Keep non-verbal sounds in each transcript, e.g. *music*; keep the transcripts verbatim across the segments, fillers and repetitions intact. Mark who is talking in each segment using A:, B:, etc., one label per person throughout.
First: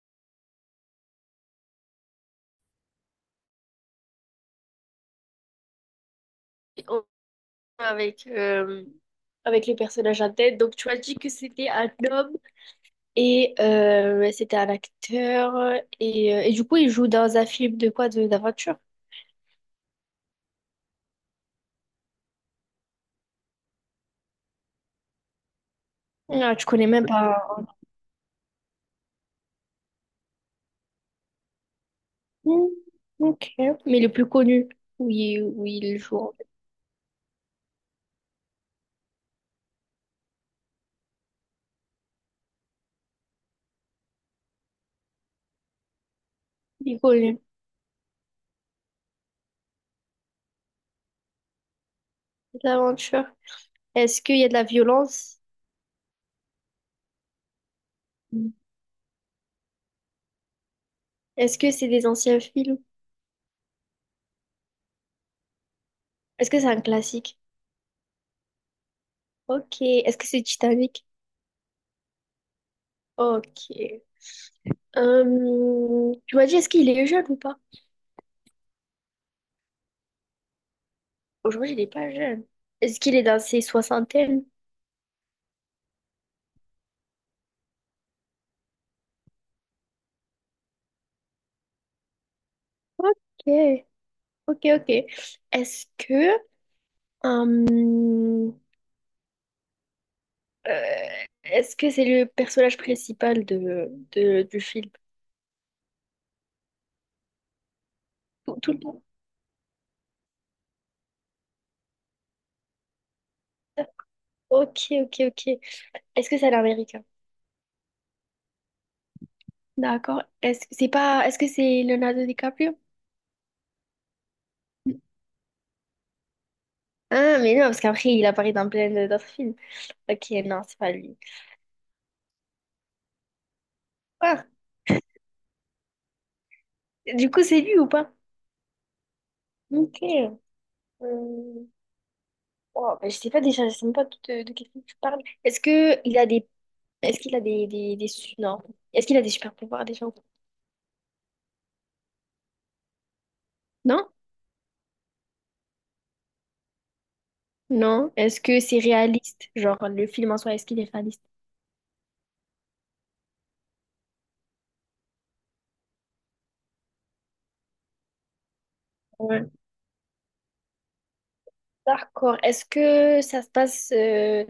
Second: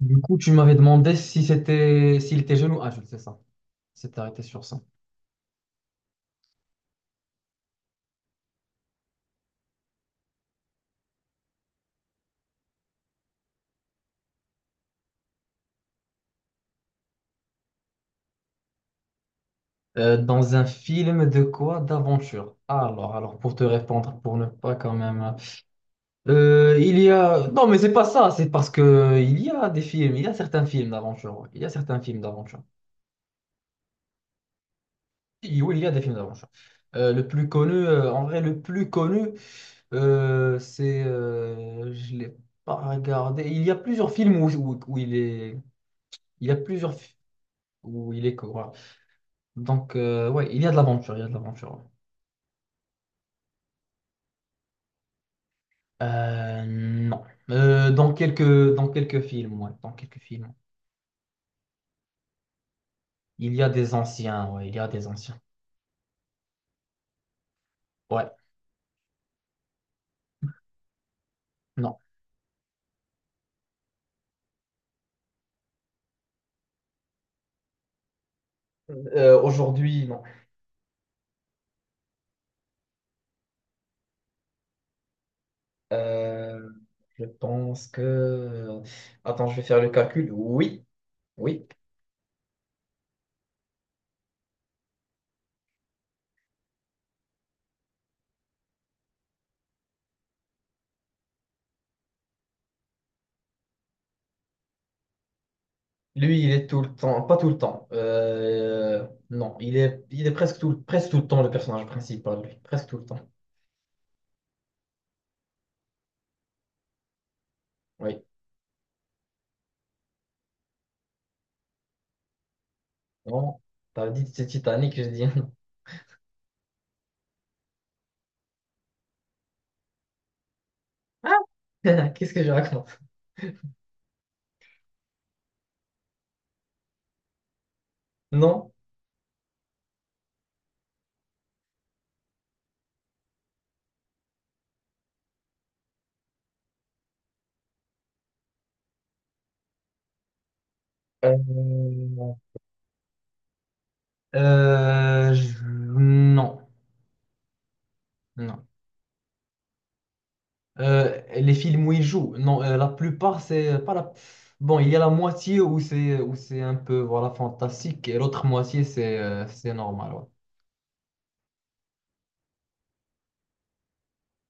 A: Du coup, tu m'avais demandé si c'était s'il était jeune ou adulte, c'est ça. C'est arrêté sur ça.
B: en- Avec, euh, avec le personnage en tête. Donc, tu as dit que c'était un homme et euh, c'était un acteur. Et, euh, et du coup, il joue dans un film de quoi? De, d'aventure?
A: Euh, dans un film de quoi? D'aventure. Alors, alors pour te répondre, pour ne pas quand même.
B: Ah, tu
A: Euh,
B: connais
A: il
B: même
A: y
B: pas.
A: a. Non, mais c'est pas ça. C'est parce que il y a des films. Il y a certains films d'aventure, ouais. Il y a certains films d'aventure.
B: Hmm, ok. Mais le plus connu, où il,
A: Oui,
B: où
A: oui, il y a
B: il
A: des films
B: joue. En fait.
A: d'aventure. Euh, le plus connu, euh, en vrai, le plus connu, euh, c'est, euh, je l'ai pas regardé. Il y a plusieurs films où, où, où il est. Il y a plusieurs
B: Il est
A: fi-
B: connu.
A: Où il est. Donc, euh, ouais, il y a de l'aventure, il y a de l'aventure, ouais.
B: L'aventure. Est-ce qu'il y a de la violence?
A: Euh, non. Euh, dans
B: Hmm.
A: quelques, Dans quelques films, ouais, dans quelques films.
B: Est-ce que c'est des anciens films?
A: Il y a des anciens, ouais, il y a des anciens.
B: Est-ce que c'est un classique?
A: Ouais.
B: Ok. Est-ce que c'est Titanic?
A: Non.
B: Ok. Euh, tu m'as dit, est-ce qu'il est jeune ou pas?
A: Euh, aujourd'hui, non.
B: Aujourd'hui, il n'est pas jeune. Est-ce qu'il est dans ses soixantaines?
A: Euh, je pense que... Attends, je vais faire le calcul. Oui, oui.
B: Ok, ok, ok. Est-ce que, euh, euh, est-ce que c'est le personnage principal de, de- du film?
A: Lui, il est tout le temps, pas tout le temps.
B: Tout, tout le monde.
A: Euh, non, il est, il est presque tout, presque tout le temps le personnage principal, lui. Presque tout le temps.
B: Ok, ok, ok. Est-ce que c'est un Américain?
A: Oui.
B: D'accord. Est-ce que c'est pas, Est-ce que c'est Leonardo DiCaprio?
A: Non, t'as dit c'est Titanic, je dis. *laughs*
B: Ah, mais non, parce qu'après, il apparaît dans plein d'autres films. Ok, non, c'est pas lui.
A: Ah. *laughs* Qu'est-ce que je raconte?
B: Ah, du coup, c'est lui ou pas?
A: Non.
B: Ok. Euh, oh, bah, je sais pas déjà, je sais même pas de, de quel film tu parles. Est-ce que il a des est-ce qu'il a des, des, des su- non. Est-ce qu'il a des super pouvoirs déjà?
A: Euh,
B: Non?
A: euh, je- non.
B: Non. Est-ce que
A: Non.
B: c'est réaliste? Genre le film en soi, est-ce qu'il est
A: Euh,
B: réaliste?
A: les films où il joue, non, euh, la plupart, c'est pas la... Bon, il y a la moitié où c'est où c'est un peu voilà, fantastique, et l'autre moitié, c'est euh,
B: Ouais.
A: c'est normal, ouais.
B: D'accord. Est-ce que ça se passe euh,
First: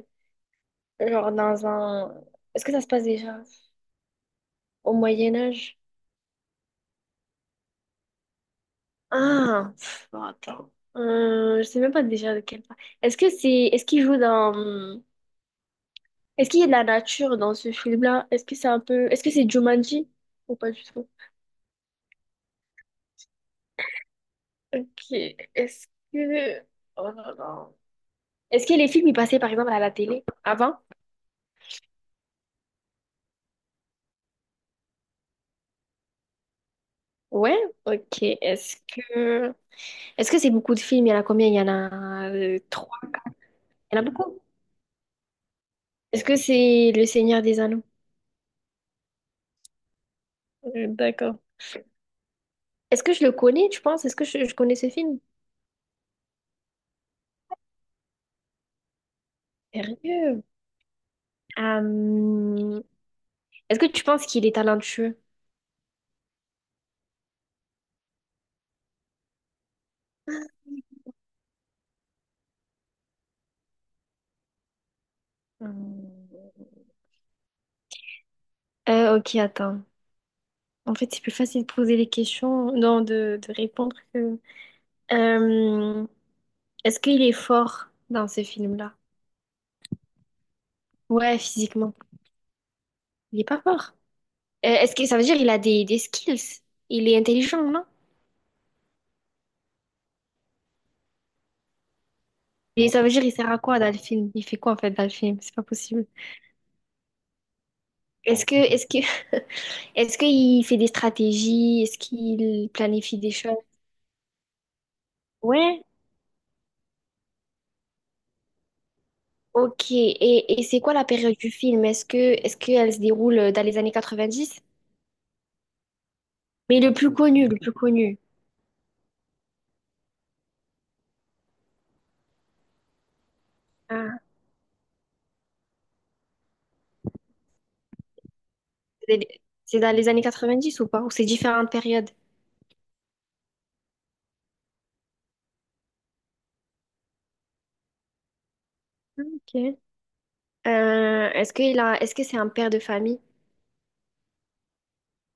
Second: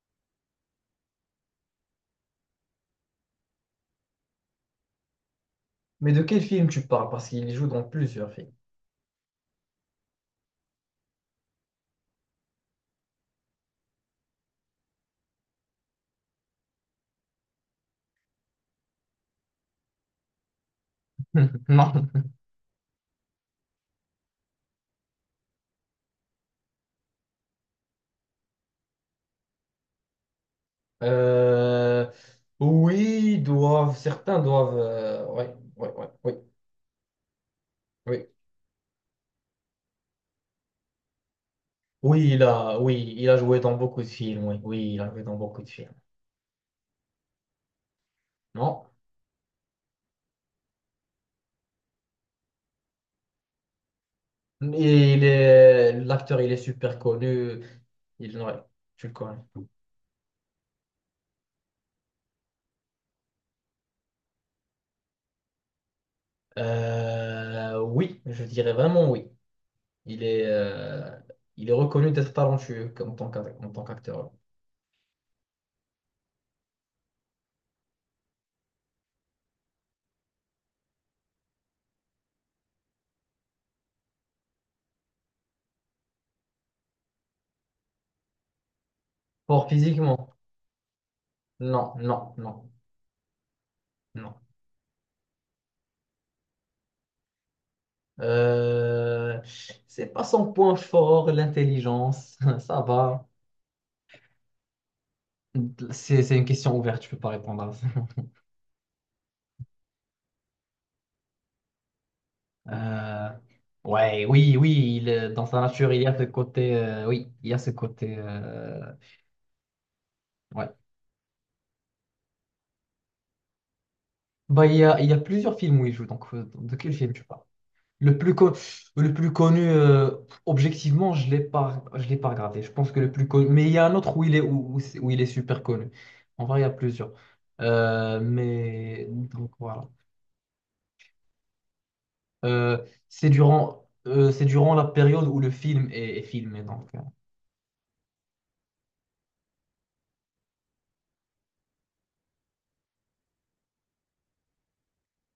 B: genre dans un est-ce que ça se passe déjà au Moyen Âge?
A: Mais de quel film tu parles? Parce qu'il joue dans plusieurs films.
B: Ah, pff, bon, attends. Euh, je sais même pas déjà de quel part. Est-ce que c'est est-ce qu'il joue dans Est-ce qu'il y a de la nature dans ce film-là? Est-ce que c'est un peu... Est-ce que c'est Jumanji? Ou pas du tout?
A: *laughs* Non.
B: Ok. Est-ce que... Oh là là. Est-ce que les films, ils passaient par exemple à la télé avant?
A: Euh, oui, ils doivent, certains doivent, euh, ouais, ouais, ouais, oui,
B: Ouais? Ok.
A: oui.
B: Est-ce que... Est-ce que c'est beaucoup de films? Il y en a combien? Il y en
A: Oui,
B: a
A: il
B: euh,
A: a,
B: trois.
A: oui, il a joué dans
B: Il y en
A: beaucoup
B: a
A: de
B: beaucoup.
A: films. Oui, oui, il a joué dans beaucoup de films.
B: Est-ce que c'est Le Seigneur des Anneaux?
A: Non.
B: Euh, D'accord. Est-ce que je le connais, tu penses? Est-ce que je, je connais ce
A: Et
B: film?
A: il est, l'acteur, il est super connu. Il, ouais, tu le connais.
B: Sérieux? Euh, Est-ce que tu penses qu'il est talentueux?
A: Euh, oui, je dirais vraiment oui. Il est, euh, il est reconnu d'être talentueux en tant qu'ac- en tant qu'acteur.
B: Hmm. Euh, ok, attends. En fait, c'est plus facile de poser les questions, non, de, de répondre que... Euh, est-ce qu'il est fort dans ce film-là?
A: Fort physiquement?
B: Ouais,
A: Non,
B: physiquement.
A: non, non,
B: Il est pas fort.
A: non.
B: Euh, est-ce que ça veut dire qu'il a des, des skills? Il est intelligent, non?
A: Euh, c'est pas son point fort, l'intelligence. *laughs* Ça
B: Et ça veut dire
A: va.
B: il sert à quoi dans le film? Il fait quoi en fait dans le film? C'est pas possible.
A: C'est, c'est une question ouverte, je peux pas répondre.
B: Est-ce que est-ce que *laughs* est-ce qu'il fait des stratégies? Est-ce qu'il planifie
A: Euh,
B: des choses?
A: ouais, oui, oui, il est- dans sa
B: Ouais.
A: nature, il y a ce côté, euh, oui, il y a ce côté, euh,
B: Ok. Et, et
A: ouais.
B: c'est quoi la période du film? Est-ce que est-ce qu'elle se déroule dans les années quatre-vingt-dix?
A: Bah, il y a, il y a plusieurs films où il joue. Donc, euh, de
B: Mais
A: quel
B: le
A: film
B: plus
A: tu parles?
B: connu, le plus
A: Le
B: connu.
A: plus, con- le plus connu, euh, objectivement, je l'ai pas, je l'ai pas regardé. Je pense que le plus connu. Mais il y a un autre
B: Ah,
A: où il est, où, où c'est- où il est super connu. En vrai, il y a plusieurs. Euh, mais
B: c'est des-
A: donc
B: c'est
A: voilà.
B: dans les années quatre-vingt-dix ou pas? Ou c'est différentes périodes?
A: Euh, c'est durant, euh, c'est durant la période où le film est, est filmé. Donc. euh,
B: Ok. Euh, est-ce qu'il a, est-ce que c'est un père de famille?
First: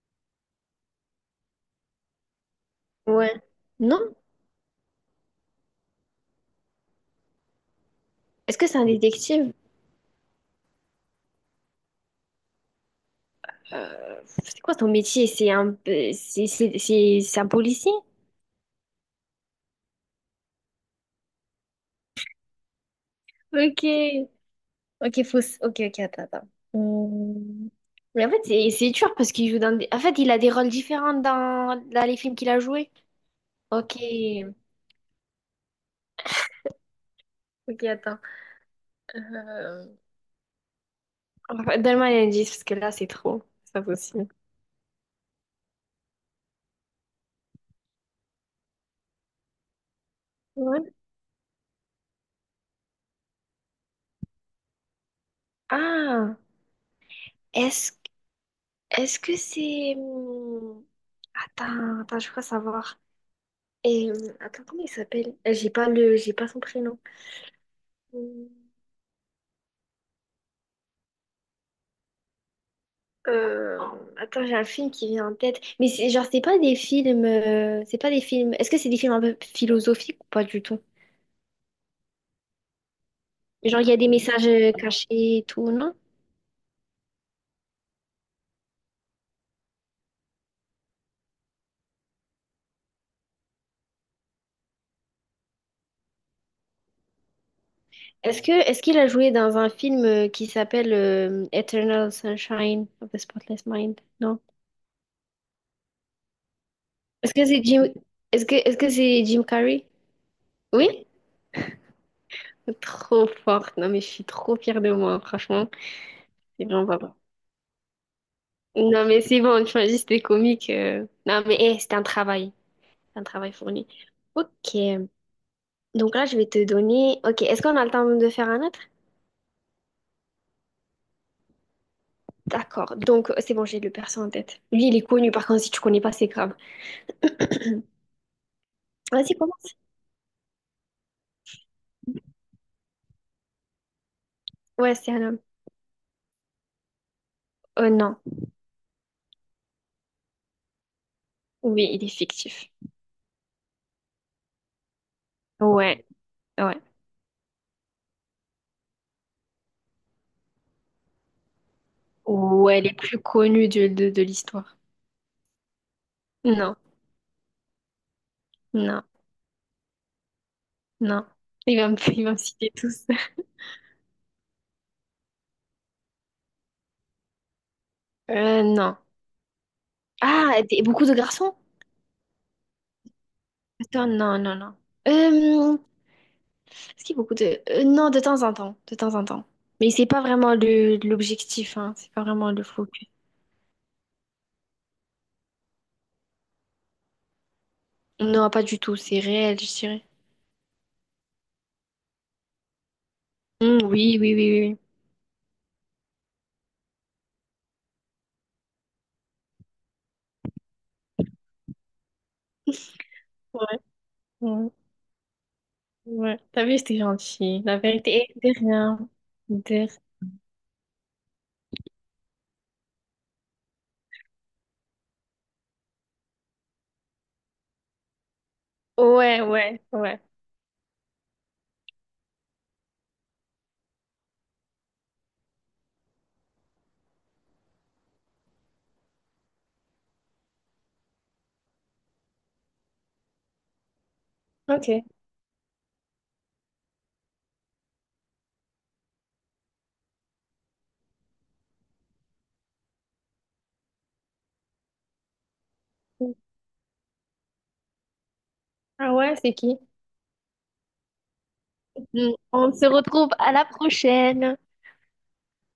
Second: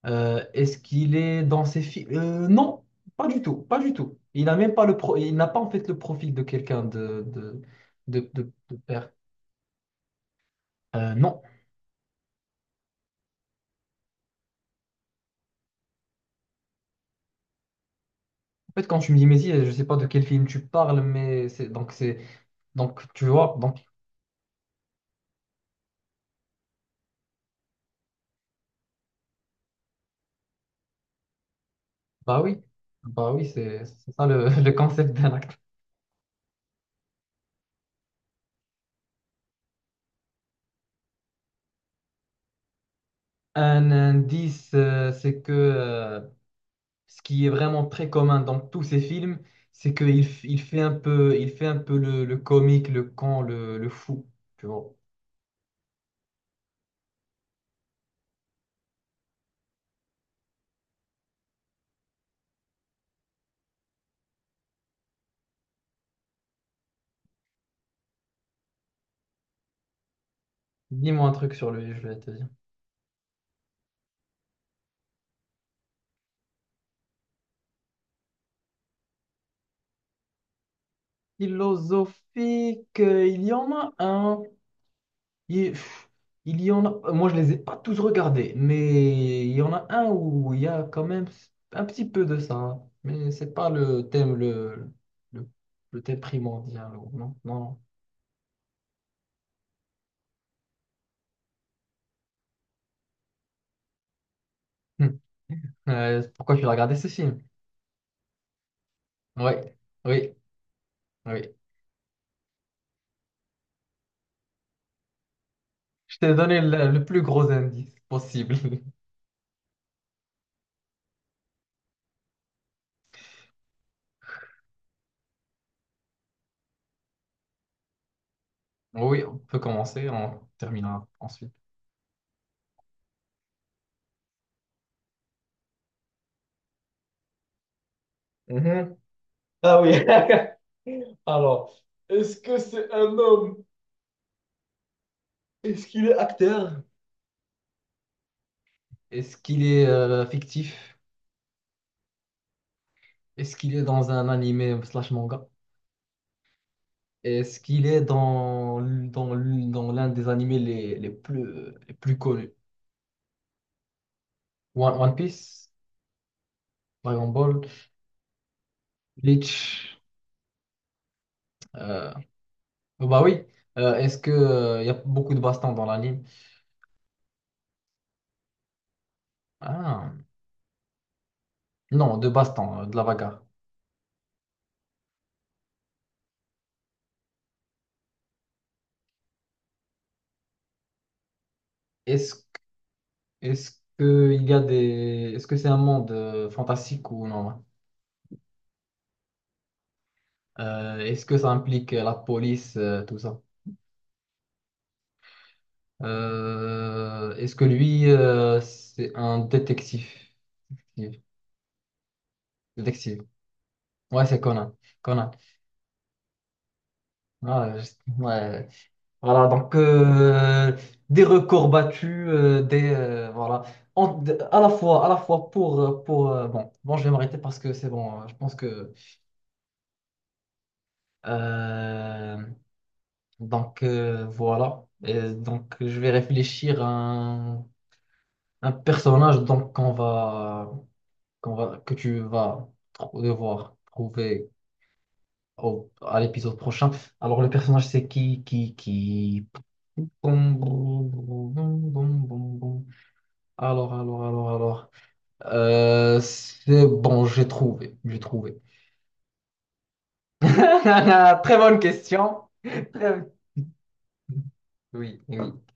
A: Euh, est-ce qu'il est dans ses films? Non, pas
B: Ouais.
A: du tout, pas du
B: Non?
A: tout. Il n'a même pas le pro- il n'a pas en fait le profil de quelqu'un de, de, de, de-
B: Est-ce que
A: de
B: c'est un
A: père.
B: détective?
A: Euh, non.
B: Euh, c'est quoi ton métier? C'est un, euh, c'est, c'est, c'est- C'est un policier?
A: En fait, quand tu me dis Messi, je sais pas de quel film tu parles, mais c'est donc c'est donc tu vois.
B: Ok.
A: Donc
B: Ok, faut... s- Ok, ok, attends, attends. Hmm. Mais en fait, c'est c'est dur parce qu'il joue dans des... En fait, il a des rôles différents dans, dans les films
A: bah
B: qu'il a
A: oui,
B: joués.
A: bah oui, c'est
B: Ok.
A: c'est ça le, *laughs* le concept d'un acte.
B: Ok, attends. Euh, Enfin, donne-moi un indice parce que là, c'est trop. C'est pas
A: Un
B: possible.
A: indice, euh, c'est que euh, ce qui est vraiment très commun dans tous ces films, c'est qu'il f- il fait un
B: Ouais.
A: peu, il fait un peu le, le comique, le con, le, le fou, tu vois.
B: Ah, est-ce est-ce que c'est hum, attends, attends, je crois savoir. Et hum, attends, comment il s'appelle? Euh, J'ai pas le j'ai pas son prénom. Hum,
A: Dis-moi un truc sur lui, je vais te dire.
B: euh, attends, j'ai un film qui vient en tête, mais c'est genre c'est pas des films euh, c'est pas des films. Est-ce que c'est des films un peu philosophiques ou pas du tout?
A: Philosophique, euh, il y en
B: Genre il y
A: a
B: a des
A: un.
B: messages euh, cachés et tout,
A: Il,
B: non?
A: pff, il y en a, euh, moi, je les ai pas tous regardés, mais il y en a un où il y a quand même un petit peu de ça, hein. Mais c'est pas le thème le, le, le thème primordial, non, non, non.
B: Est-ce que est-ce qu'il a joué dans un film euh, qui s'appelle euh, Eternal Sunshine of the Spotless Mind? Non?
A: Hum. Euh, pourquoi tu as regardé ce
B: Est-ce
A: film?
B: que c'est Jim... Est-ce que est-ce que c'est Jim
A: Oui,
B: Carrey?
A: oui,
B: Oui?
A: oui.
B: Trop forte. Non, mais je suis trop fière de moi, franchement.
A: Je t'ai donné
B: C'est vraiment
A: le,
B: pas
A: le
B: mal.
A: plus gros indice possible. *laughs*
B: Non, mais c'est bon, tu m'as dit c'était comique. Euh. Non, mais eh, c'était un travail. C'est un travail fourni. Ok. Donc là, je vais te donner... Ok, est-ce qu'on a le temps de faire un autre?
A: Oui, on peut commencer, on terminera ensuite.
B: D'accord. Donc, c'est bon, j'ai le perso en tête. Lui, il est connu. Par contre, si tu connais pas, c'est grave.
A: Mhm.
B: Vas-y, commence.
A: Ah oui. *laughs* Alors, est-ce que c'est un homme?
B: Ouais, c'est un homme.
A: Est-ce qu'il est acteur?
B: Oh non.
A: Est-ce qu'il est euh, fictif?
B: Oui, il est fictif.
A: Est-ce qu'il est dans un animé slash manga?
B: Ouais, ouais.
A: Est-ce qu'il est dans, dans, dans l'un des animés les, les plus, les plus connus?
B: Ouais, les plus connus de, de, de l'histoire.
A: One, One Piece,
B: Non,
A: Dragon Ball,
B: non.
A: Bleach.
B: Non. Il va me,
A: euh,
B: *laughs* il va me citer tous.
A: Bah oui. Euh, est-ce que, euh, il y a beaucoup de Baston dans l'anime?
B: Euh, non.
A: Ah,
B: Ah, des- beaucoup de garçons?
A: non, de Baston, euh, de la bagarre.
B: Attends, non, non, non. Euh, est-ce qu'il y a beaucoup de... euh, non, de temps en temps. De temps en temps. Mais c'est pas vraiment le, l'objectif, hein. C'est pas
A: Est-ce
B: vraiment le focus.
A: Est-ce que il y a des... Est-ce que c'est un monde euh, fantastique ou non?
B: Non, pas du tout. C'est réel, je dirais.
A: Euh, est-ce que ça implique euh, la police, euh, tout ça?
B: Hmm, oui, oui, oui, oui. Oui.
A: Euh, est-ce que lui, euh, c'est un détective? Détective. Ouais, c'est
B: Ouais, ouais,
A: Conan. Conan.
B: ouais. T'as vu, c'était gentil.
A: Ah,
B: La
A: je-
B: vérité est de
A: ouais.
B: rien.
A: Voilà, donc
B: De...
A: euh, des records battus, euh, des euh, voilà. En- de- à la fois, à la fois pour euh, pour euh, bon, bon, je vais m'arrêter parce que c'est bon. euh, Je pense que
B: Ouais, ouais, ouais.
A: euh, donc euh, voilà. Et donc je vais réfléchir à un, un personnage donc qu'on va, qu'on va, que tu vas tr- devoir trouver
B: Ok.
A: au- à l'épisode prochain. Alors le personnage c'est qui, qui, qui. Alors, alors, alors, alors. Euh, c'est bon, j'ai trouvé. J'ai trouvé.
B: Ah ouais, c'est qui?
A: *laughs* Très bonne
B: Hmm.
A: question.
B: On se
A: Très-
B: retrouve à la prochaine.
A: Oui, oui.